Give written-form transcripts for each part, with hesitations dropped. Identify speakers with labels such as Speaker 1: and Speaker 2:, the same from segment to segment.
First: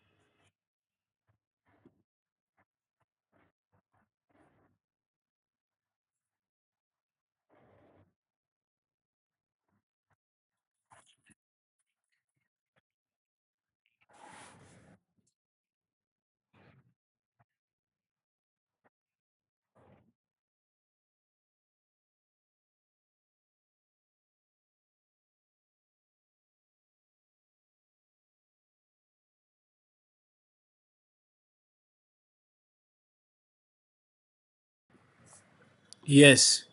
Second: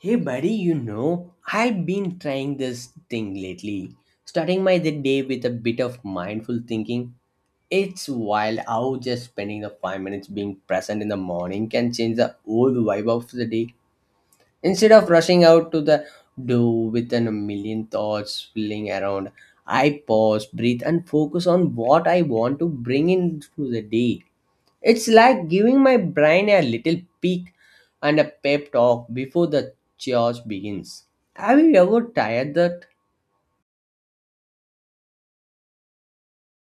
Speaker 1: Hey buddy, I've been trying this thing lately. Starting my the day with a bit of mindful thinking. It's wild how just spending the 5 minutes being present in the morning can change the whole vibe of the day. Instead of rushing out to the door with a million thoughts swirling around, I pause, breathe, and focus on what I want to bring into the day. It's like giving my brain a little peek and a pep talk before the chaos begins. Have you ever tried that?
Speaker 2: Yes,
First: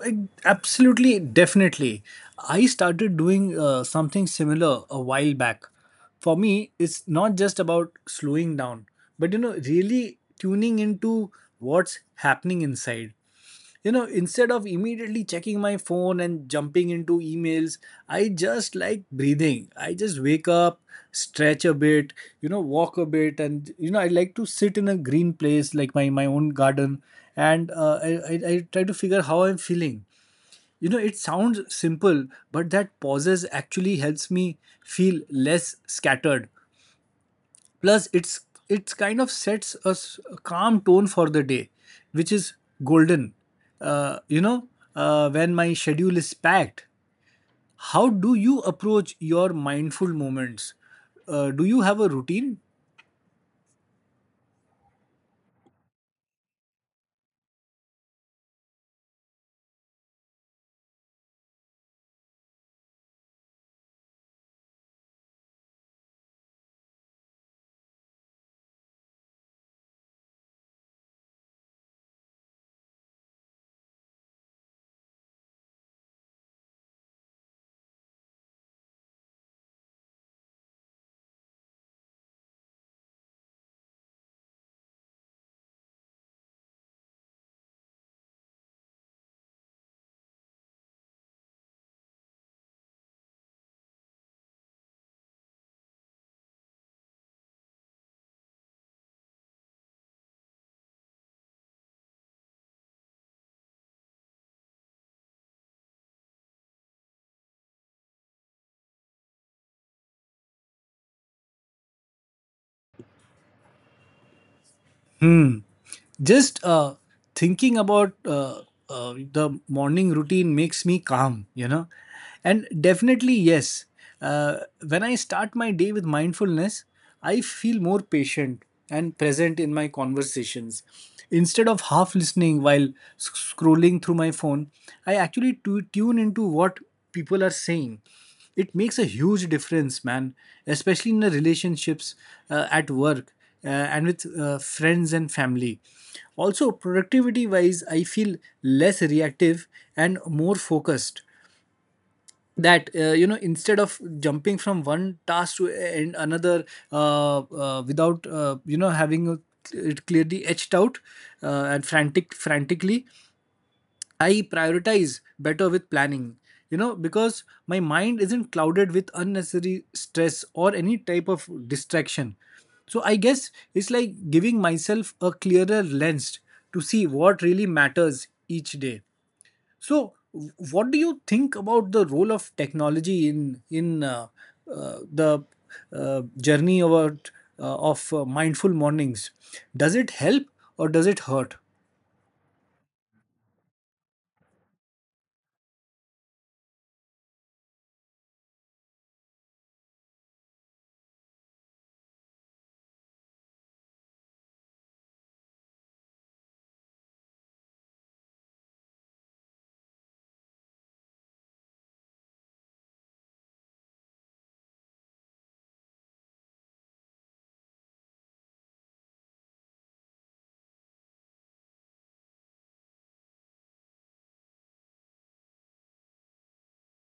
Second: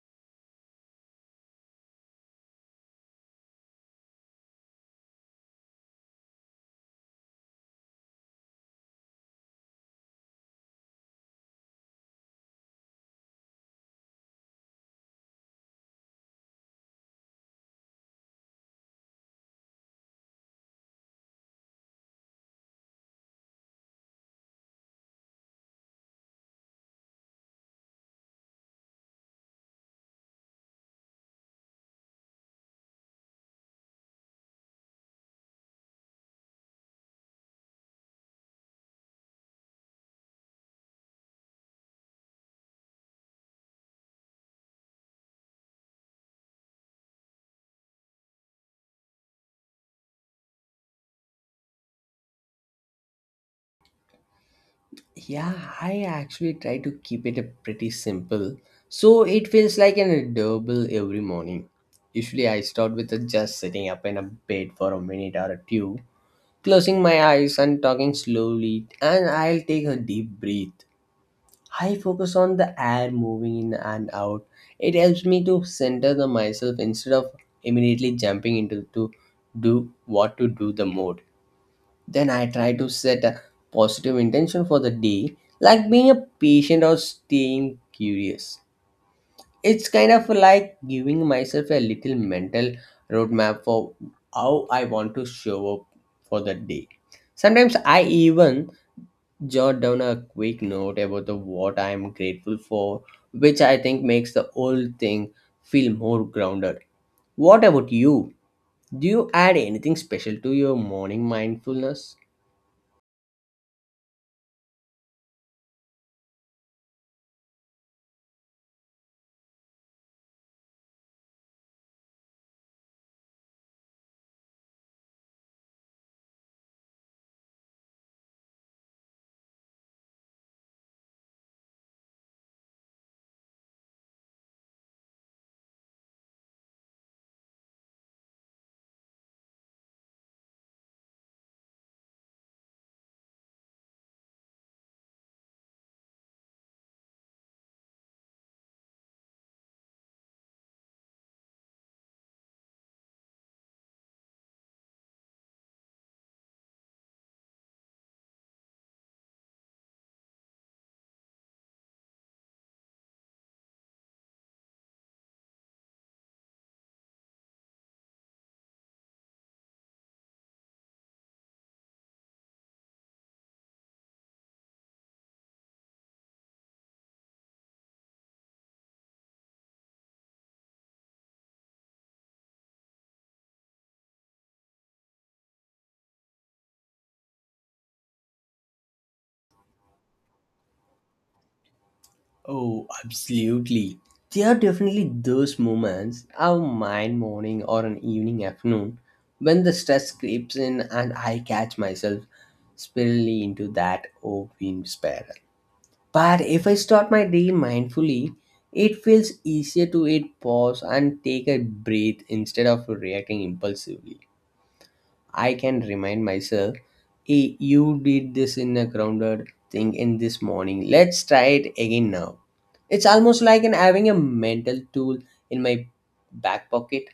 Speaker 2: like, absolutely, definitely. I started doing something similar a while back. For me, it's not just about slowing down, but really tuning into what's happening inside. Instead of immediately checking my phone and jumping into emails, I just like breathing. I just wake up, stretch a bit, walk a bit, and I like to sit in a green place like my own garden. And I try to figure how I'm feeling. It sounds simple, but that pauses actually helps me feel less scattered. Plus, it's kind of sets a calm tone for the day, which is golden. uh, you know when my schedule is packed, how do you approach your mindful moments? Do you have a routine?
Speaker 1: Yeah, I actually try to keep it a pretty simple. So it feels like an doable every morning. Usually I start with a just sitting up in a bed for a minute or a two, closing my eyes and talking slowly, and I'll take a deep breath. I focus on the air moving in and out. It helps me to center the myself instead of immediately jumping into to do what to do the mode. Then I try to set a positive intention for the day, like being a patient or staying curious. It's kind of like giving myself a little mental roadmap for how I want to show up for the day. Sometimes I even jot down a quick note about the what I am grateful for, which I think makes the whole thing feel more grounded. What about you? Do you add anything special to your morning mindfulness?
Speaker 2: Hmm. Just thinking about the morning routine makes me calm, and definitely yes. uh, when I start my day with mindfulness, I feel more patient and present in my conversations, instead of half listening while scrolling through my phone. I actually tune into what people are saying. It makes a huge difference, man, especially in the relationships, at work, and with friends and family. Also productivity wise, I feel less reactive and more focused. That you know Instead of jumping from one task to and another, without having a, it clearly etched out, and frantically I prioritize better with planning, because my mind isn't clouded with unnecessary stress or any type of distraction. So I guess it's like giving myself a clearer lens to see what really matters each day. So, what do you think about the role of technology in the journey of mindful mornings? Does it help or does it hurt?
Speaker 1: Oh, absolutely. There are definitely those moments, our mind morning or an evening afternoon, when the stress creeps in and I catch myself spiraling into that open spiral. But if I start my day mindfully, it feels easier to hit pause and take a breath instead of reacting impulsively. I can remind myself, hey, you did this in a grounded thing in this morning. Let's try it again now. It's almost like an having a mental tool in my back pocket.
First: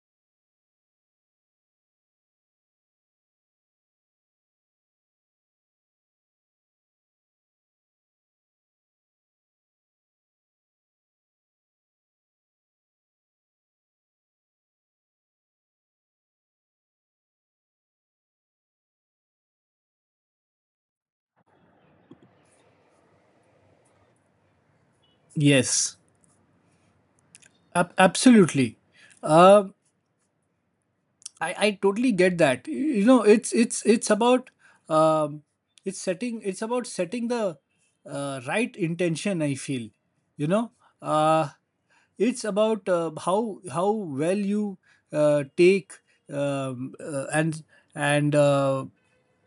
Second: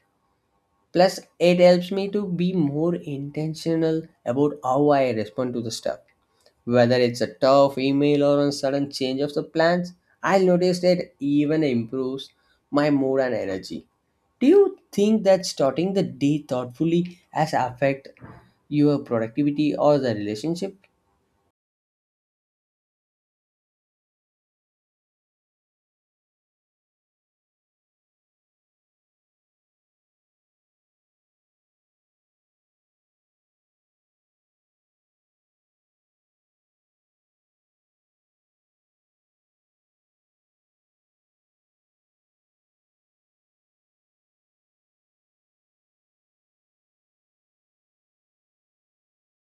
Speaker 1: Plus, it helps me to be more intentional about how I respond to the stuff, whether it's a tough email or a sudden change of the plans. I'll notice that even improves my mood and energy. Do you think that starting the day thoughtfully has affect your productivity or the relationship?
Speaker 2: Yes. Absolutely. Uh, I totally get that. You know, it's about um, it's about setting the right intention. I feel, you know, uh, it's about how well you take um, uh, and and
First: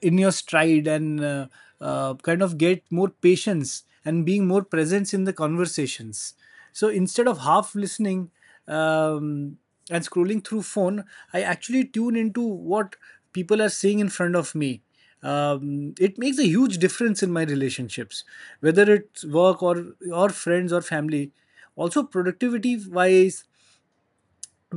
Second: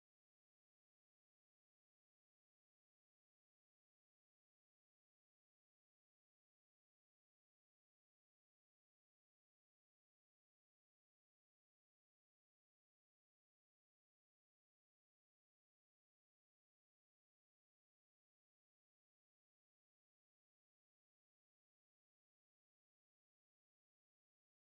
Speaker 2: in your stride, and kind of get more patience and being more presence in the conversations. So instead of half listening. Um, and scrolling through phone, I actually tune into what people are saying in front of me. It makes a huge difference in my relationships, whether it's work or friends or family. Also productivity wise,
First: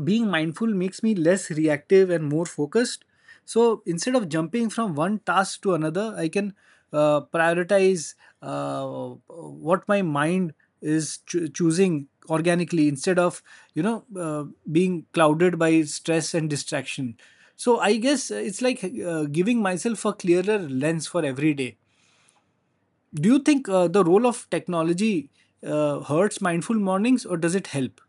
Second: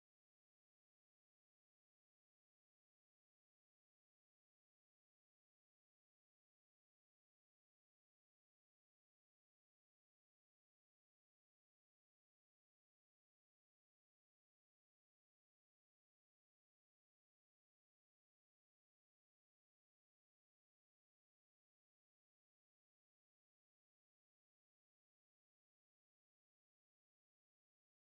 Speaker 2: being mindful makes me less reactive and more focused. So instead of jumping from one task to another, I can prioritize uh, what my mind is choosing organically, instead of you know uh, being clouded by stress and distraction. So I guess it's like giving myself a clearer lens for every day. Do you think the role of technology hurts mindful mornings, or does it help?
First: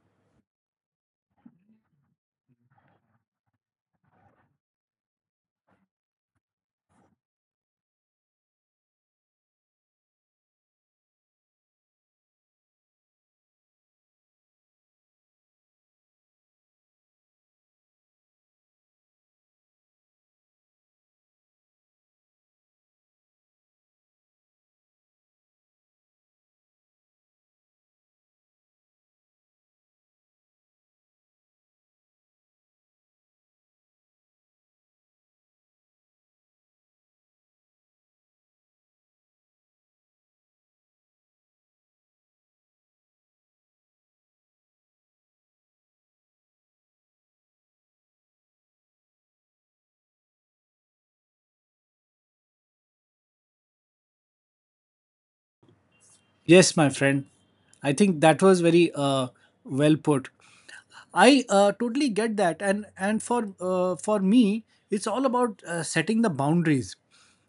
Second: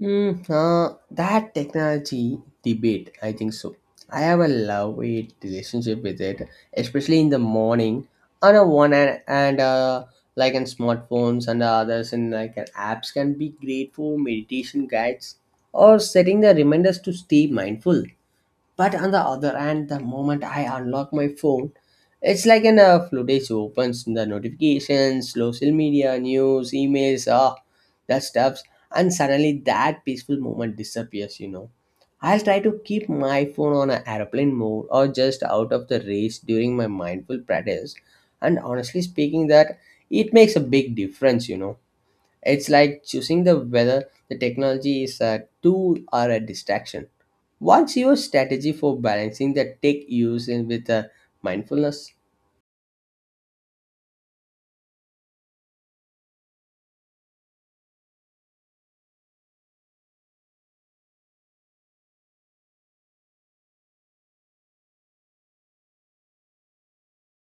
Speaker 1: That technology debate, I think so. I have a love hate relationship with it, especially in the morning. On a one hand, and like in smartphones and others, and like apps can be great for meditation guides or setting the reminders to stay mindful. But on the other hand, the moment I unlock my phone, it's like an floodgates opens the notifications, social media, news, emails, that stuffs, and suddenly that peaceful moment disappears. I'll try to keep my phone on an airplane mode or just out of the reach during my mindful practice. And honestly speaking, that it makes a big difference. It's like choosing the whether the technology is a tool or a distraction. What's your strategy for balancing the tech use in with the mindfulness?
Speaker 2: Yes, my friend. I think that was very well put. I totally get that, and for me, it's all about setting the boundaries.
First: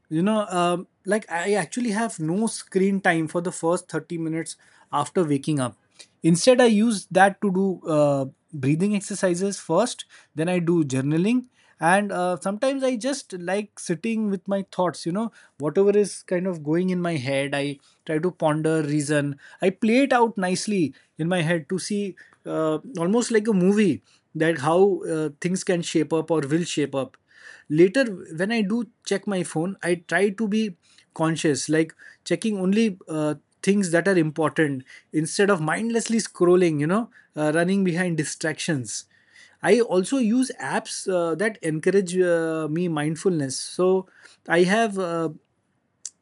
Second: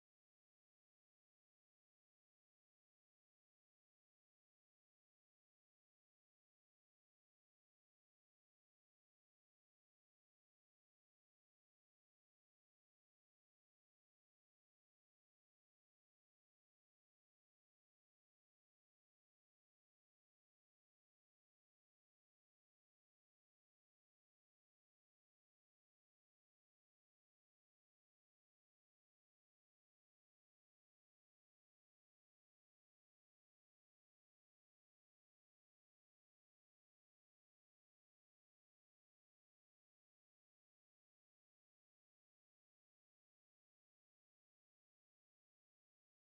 Speaker 2: You know, like I actually have no screen time for the first 30 minutes after waking up. Instead, I use that to do breathing exercises first. Then I do journaling, and sometimes I just like sitting with my thoughts. You know, whatever is kind of going in my head, I try to ponder, reason. I play it out nicely in my head to see, almost like a movie, that how things can shape up or will shape up later. When I do check my phone, I try to be conscious, like checking only things that are important, instead of mindlessly scrolling, running behind distractions. I also use apps that encourage me mindfulness. So I have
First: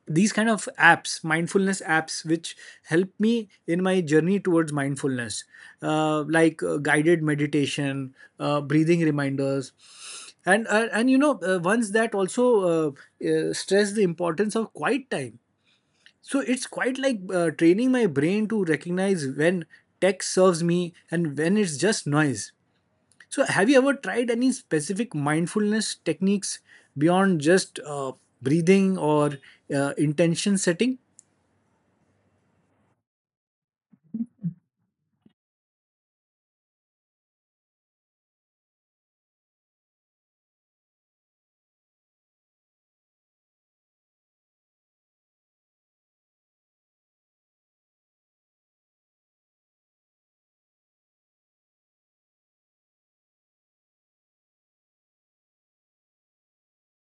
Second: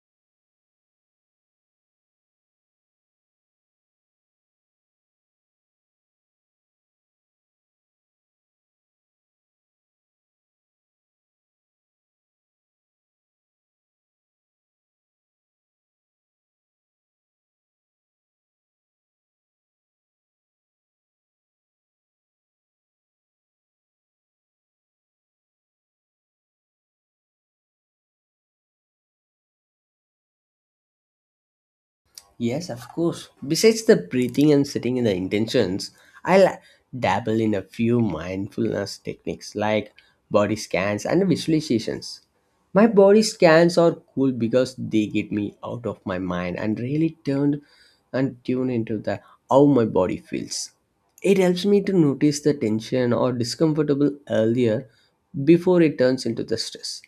Speaker 2: these kind of apps, mindfulness apps, which help me in my journey towards mindfulness, like guided meditation, breathing reminders, and once that also uh, stress the importance of quiet time. So it's quite like training my brain to recognize when tech serves me and when it's just noise. So, have you ever tried any specific mindfulness techniques beyond just breathing or intention setting?
Speaker 1: Yes, of course. Besides the breathing and sitting in the intentions, I'll dabble in a few mindfulness techniques like body scans and visualizations. My body scans are cool because they get me out of my mind and really turned and tune into the how my body feels. It helps me to notice the tension or discomfortable earlier before it turns into the stress.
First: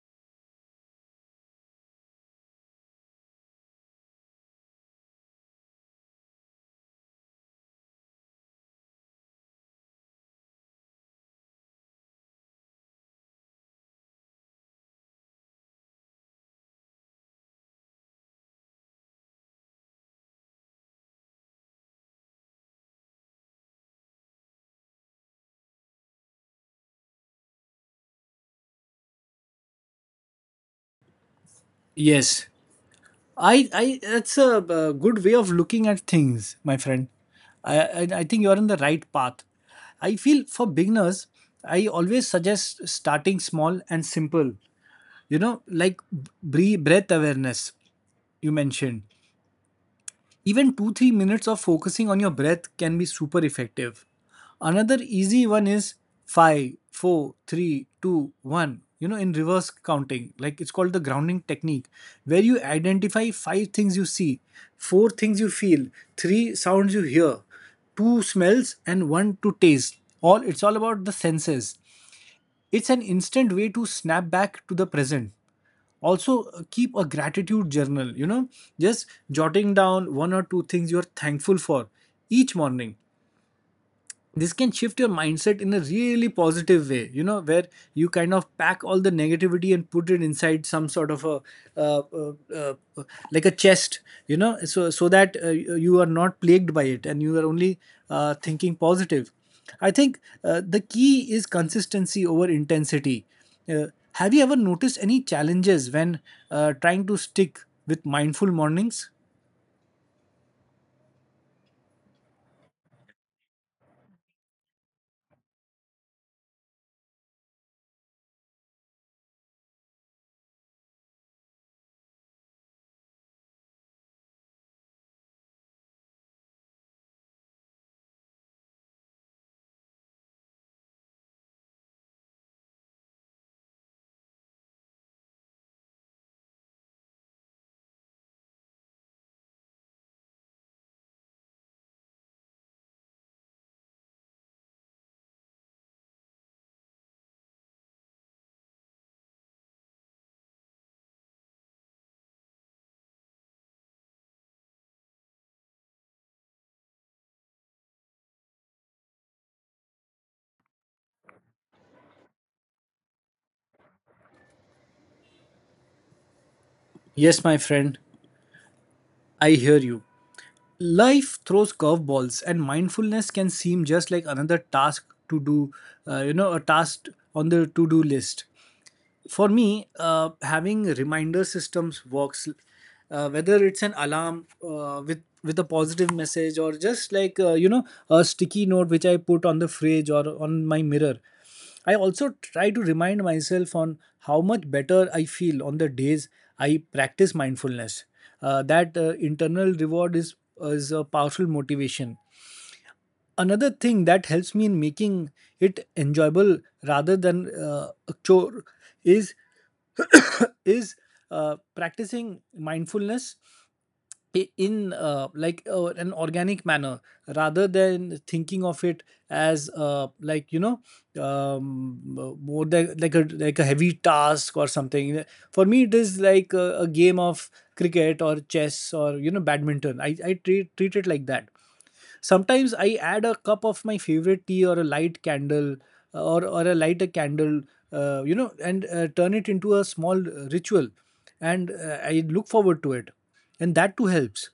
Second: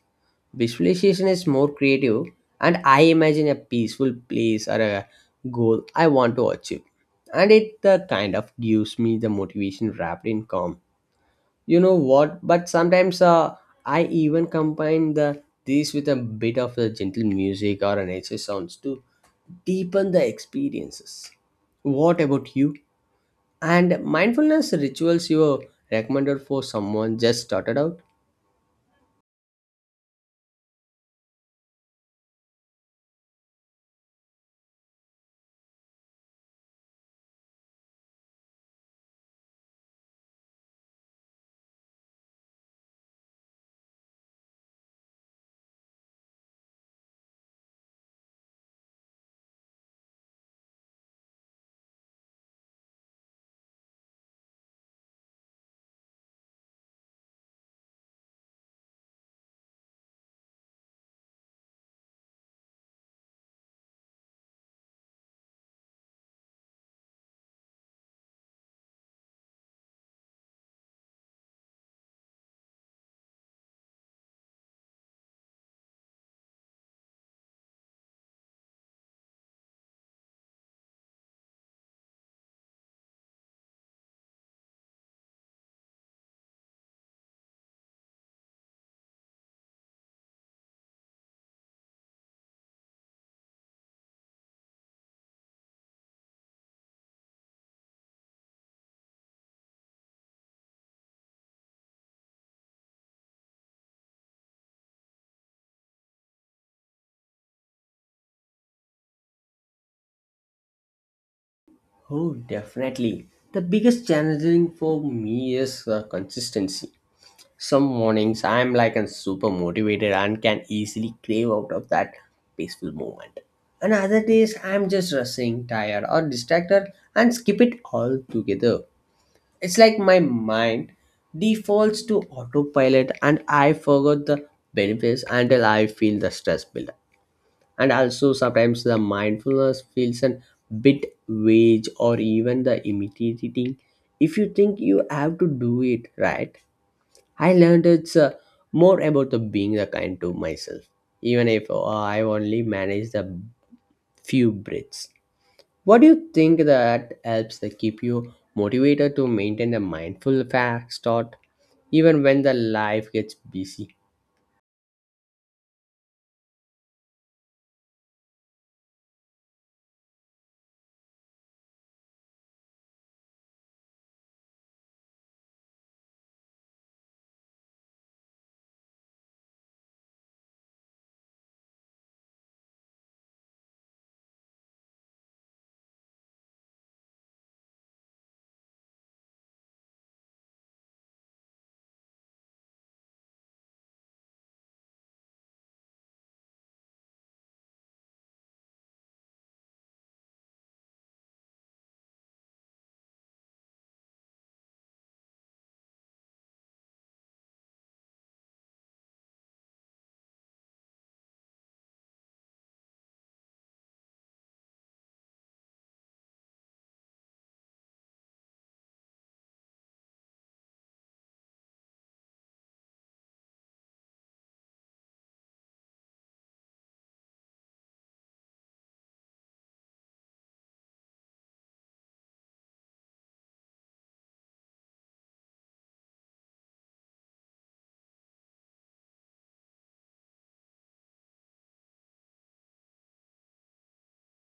Speaker 1: Visualization is more creative, and I imagine a peaceful place or a goal I want to achieve. And it kind of gives me the motivation wrapped in calm. You know what? But sometimes I even combine the these with a bit of the gentle music or a nature sounds to deepen the experiences. What about you? And mindfulness rituals you recommended for someone just started out?
Speaker 2: Yes. That's a, good way of looking at things, my friend. I think you're on the right path. I feel for beginners, I always suggest starting small and simple. You know, like breath awareness you mentioned. Even 2 3 minutes of focusing on your breath can be super effective. Another easy one is five, four, three, two, one, in reverse counting, like it's called the grounding technique, where you identify five things you see, four things you feel, three sounds you hear, two smells, and one to taste. All it's all about the senses. It's an instant way to snap back to the present. Also, keep a gratitude journal, just jotting down one or two things you're thankful for each morning. This can shift your mindset in a really positive way, where you kind of pack all the negativity and put it inside some sort of a, uh, uh, uh, uh, like a chest, so that you are not plagued by it, and you are only thinking positive. I think the key is consistency over intensity. uh, have you ever noticed any challenges when trying to stick with mindful mornings?
Speaker 1: Oh, definitely. The biggest challenging for me is consistency. Some mornings I'm like a super motivated and can easily crave out of that peaceful moment. And other days I'm just rushing, tired, or distracted and skip it all together. It's like my mind defaults to autopilot and I forgot the benefits until I feel the stress build. And also sometimes the mindfulness feels a bit vague or even the intimidating if you think you have to do it right. I learned it's more about the being the kind to myself, even if I only manage the few breaths. What do you think that helps to keep you motivated to maintain a mindful fast thought even when the life gets busy?
Speaker 2: Yes, my friend, I hear you. Life throws curveballs, and mindfulness can seem just like another task to do, a task on the to do list. For me, having reminder systems works, whether it's an alarm with a positive message, or just like, a sticky note which I put on the fridge or on my mirror. I also try to remind myself on how much better I feel on the days I practice mindfulness. That internal reward is a powerful motivation. Another thing that helps me in making it enjoyable rather than a chore is is practicing mindfulness in, like an organic manner, rather than thinking of it as, like, more than, like a heavy task or something. For me, it is like a game of cricket or chess or badminton. I treat it like that. Sometimes I add a cup of my favorite tea or a light candle, or a lighter candle, and turn it into a small ritual, and I look forward to it. And that too helps.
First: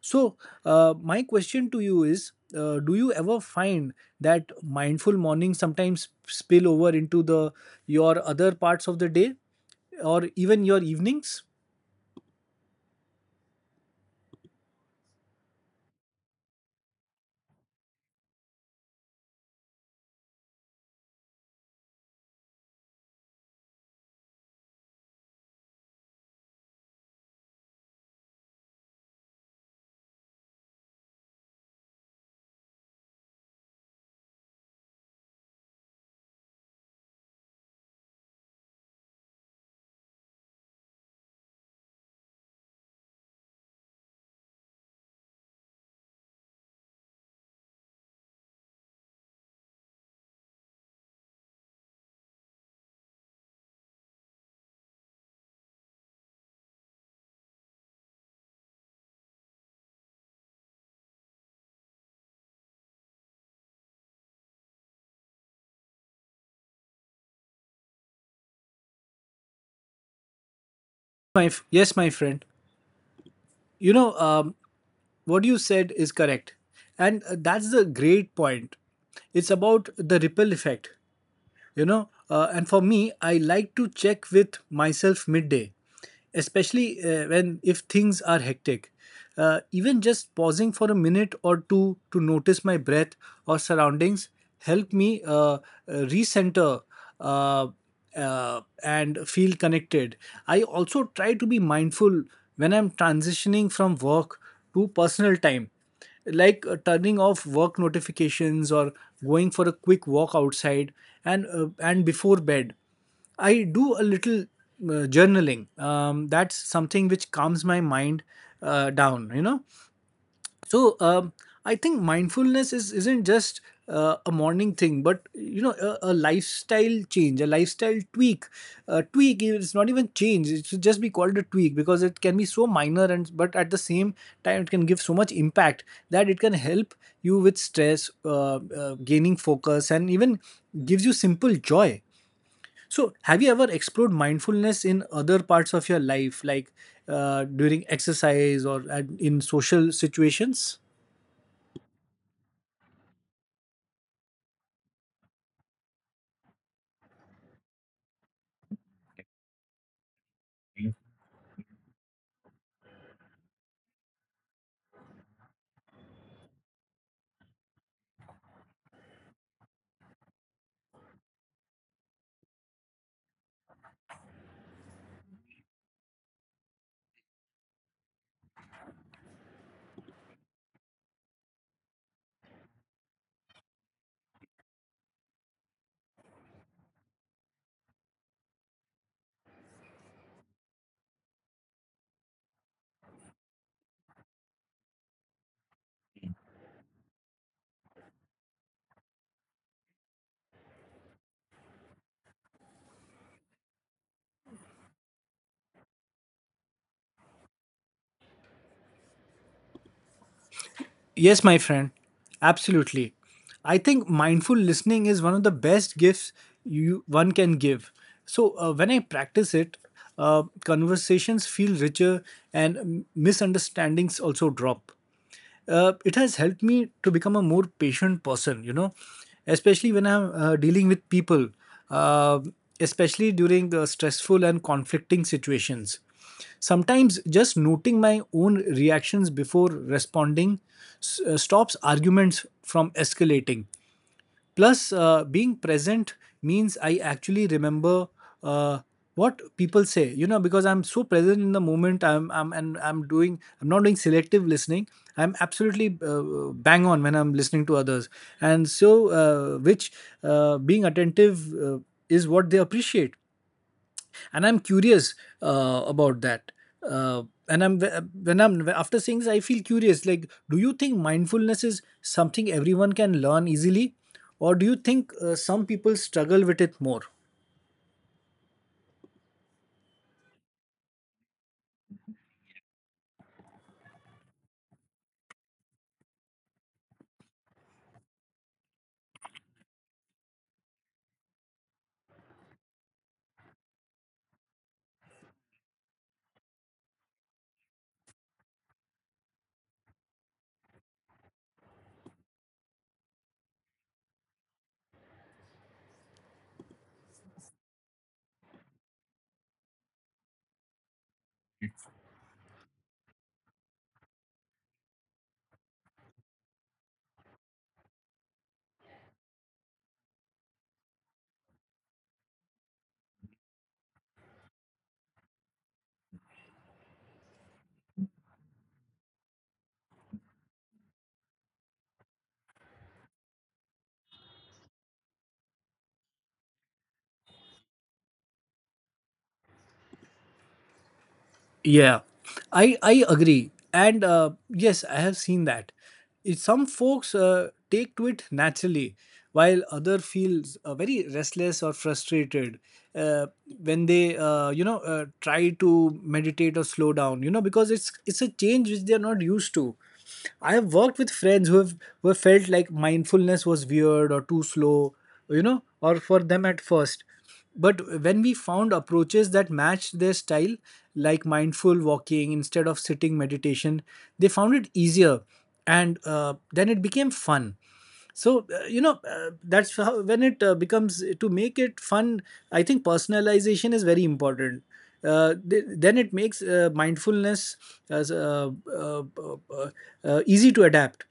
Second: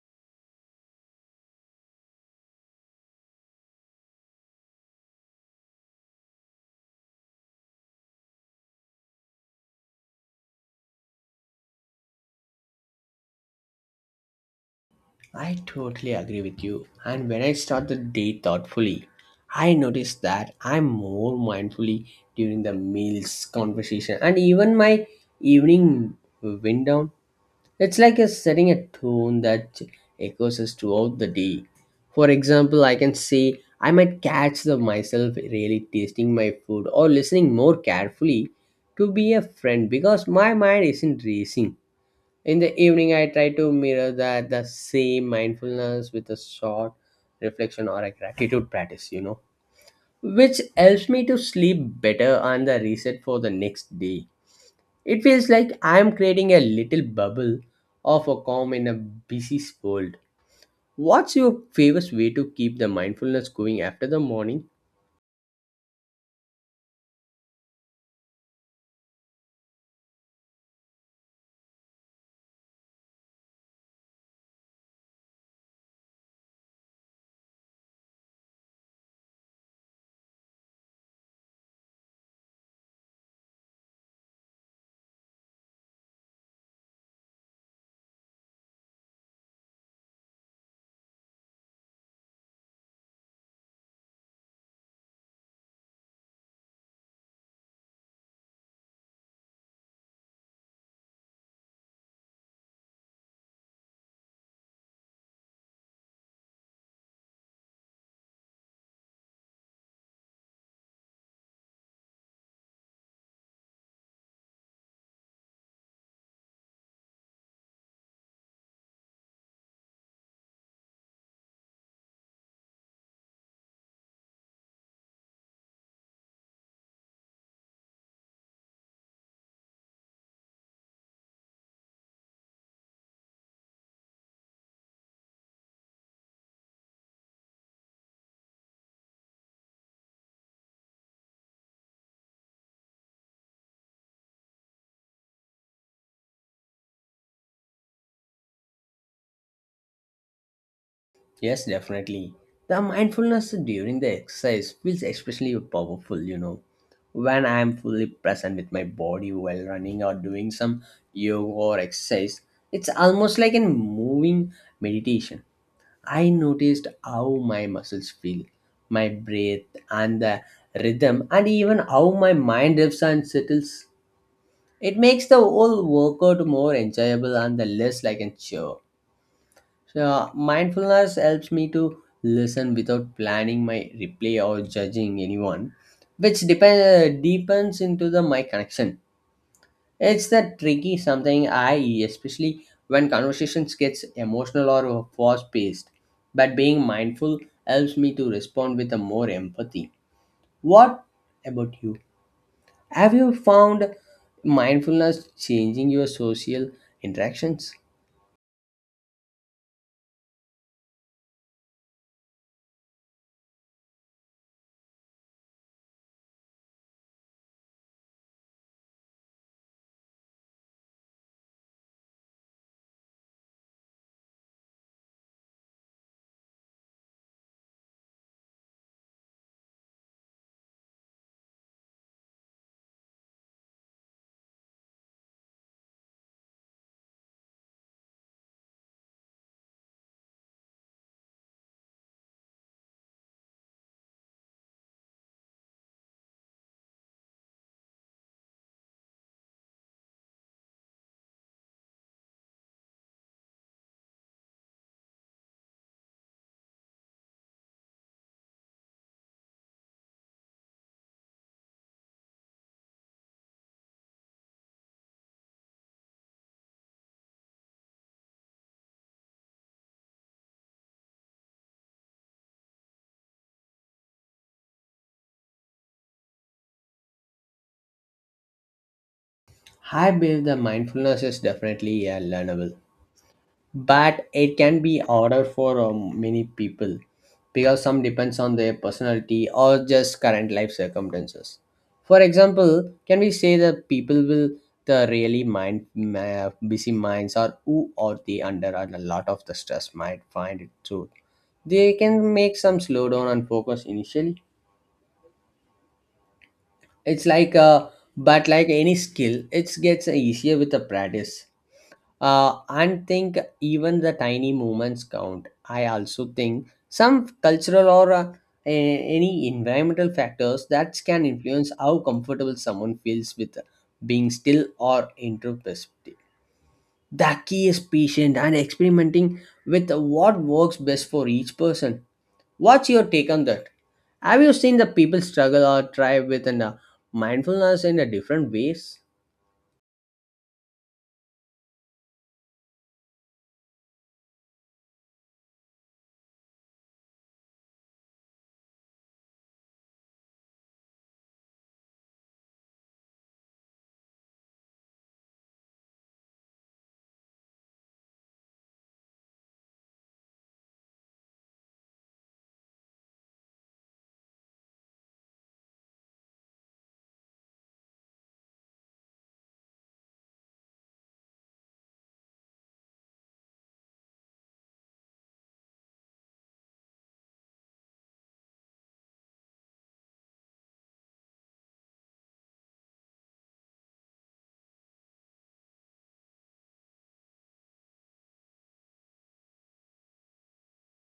Speaker 2: So my question to you is, do you ever find that mindful morning sometimes spill over into the your other parts of the day, or even your evenings?
Speaker 1: I totally agree with you. And when I start the day thoughtfully, I notice that I'm more mindfully during the meals, conversation, and even my evening wind down. It's like a setting a tone that echoes us throughout the day. For example, I can say I might catch the myself really tasting my food or listening more carefully to be a friend because my mind isn't racing. In the evening, I try to mirror that the same mindfulness with a short reflection or a gratitude practice, which helps me to sleep better and the reset for the next day. It feels like I am creating a little bubble of a calm in a busy world. What's your favorite way to keep the mindfulness going after the morning?
Speaker 2: Yes, my friend. you know um, what you said is correct, and that's the great point. It's about the ripple effect. And for me, I like to check with myself midday, especially when if things are hectic. Even just pausing for a minute or two to notice my breath or surroundings, help me recenter uh, and feel connected. I also try to be mindful when I'm transitioning from work to personal time, like turning off work notifications or going for a quick walk outside. And before bed, I do a little journaling. That's something which calms my mind down. So I think mindfulness is isn't just a morning thing, but a lifestyle change, a lifestyle tweak. A tweak is not even change, it should just be called a tweak, because it can be so minor, and but at the same time it can give so much impact, that it can help you with stress, gaining focus, and even gives you simple joy. So have you ever explored mindfulness in other parts of your life, like during exercise or in social situations?
Speaker 1: Yes, definitely. The mindfulness during the exercise feels especially powerful. When I am fully present with my body while running or doing some yoga or exercise, it's almost like a moving meditation. I noticed how my muscles feel, my breath, and the rhythm, and even how my mind drifts and settles. It makes the whole workout more enjoyable and the less like a chore. So, yeah, mindfulness helps me to listen without planning my replay or judging anyone, which deepens into the my connection. It's the tricky something I, especially when conversations gets emotional or fast paced. But being mindful helps me to respond with a more empathy. What about you? Have you found mindfulness changing your social interactions?
Speaker 2: Yes, my friend, absolutely. I think mindful listening is one of the best gifts you one can give. So when I practice it, conversations feel richer, and misunderstandings also drop. It has helped me to become a more patient person, you know, especially when I'm dealing with people, uh, especially during stressful and conflicting situations. Sometimes just noting my own reactions before responding stops arguments from escalating. Plus, being present means I actually remember uh, what people say. You know, because I'm so present in the moment, I'm doing. I'm not doing selective listening. I'm absolutely bang on when I'm listening to others, and which being attentive is what they appreciate. And I'm curious about that. And I'm when I'm After seeing this, I feel curious, like, do you think mindfulness is something everyone can learn easily, or do you think some people struggle with it more?
Speaker 1: I believe that mindfulness is definitely a learnable. But it can be harder for many people, because some depends on their personality or just current life circumstances. For example, can we say that people will the really mind busy minds, or who are they under a lot of the stress might find it too. They can make some slowdown and focus initially. It's like but like any skill it gets easier with the practice. And think even the tiny movements count. I also think some cultural or any environmental factors that can influence how comfortable someone feels with being still or introspective. The key is patient and experimenting with what works best for each person. What's your take on that? Have you seen the people struggle or try with mindfulness in a different ways?
Speaker 2: Yeah, I agree, and yes, I have seen that. Some folks take to it naturally, while other feels very restless or frustrated uh, when they try to meditate or slow down. You know, because it's a change which they are not used to. I have worked with friends who have felt like mindfulness was weird or too slow, you know, or for them at first. But when we found approaches that matched their style, like mindful walking instead of sitting meditation, they found it easier, and then it became fun. So, that's how when it becomes to make it fun, I think personalization is very important. Then it makes mindfulness as, uh, uh, uh, easy to adapt.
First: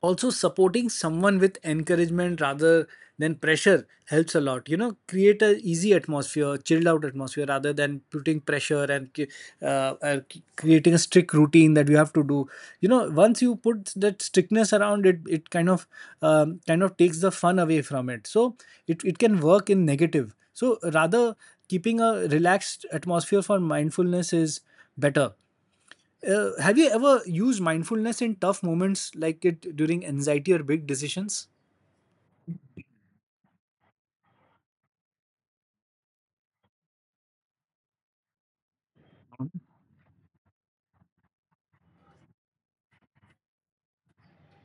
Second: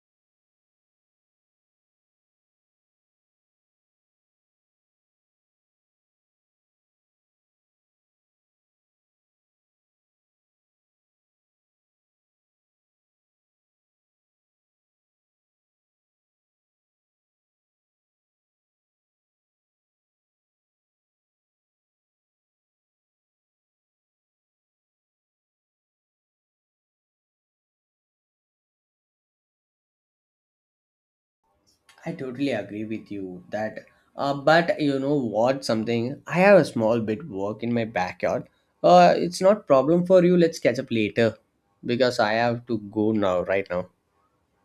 Speaker 2: Also, supporting someone with encouragement rather than pressure helps a lot, create a easy atmosphere, chilled out atmosphere, rather than putting pressure, and uh, uh, creating a strict routine that you have to do. Once you put that strictness around it kind of takes the fun away from it. So it can work in negative, so rather keeping a relaxed atmosphere for mindfulness is better. Have you ever used mindfulness in tough moments, like it during anxiety or big decisions?
Speaker 1: I totally agree with you that, but you know what? Something I have a small bit work in my backyard. It's not problem for you. Let's catch up later, because I have to go now. Right now,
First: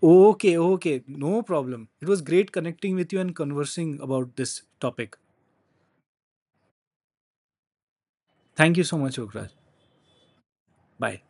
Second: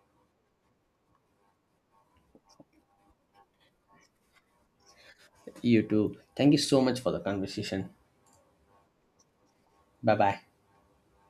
Speaker 2: Okay, okay, no problem. It was great connecting with you and conversing about this topic.
Speaker 1: you too. Thank you so much for the conversation.
Speaker 2: Thank you so much, Okraj.
Speaker 1: Bye bye.
Speaker 2: Bye.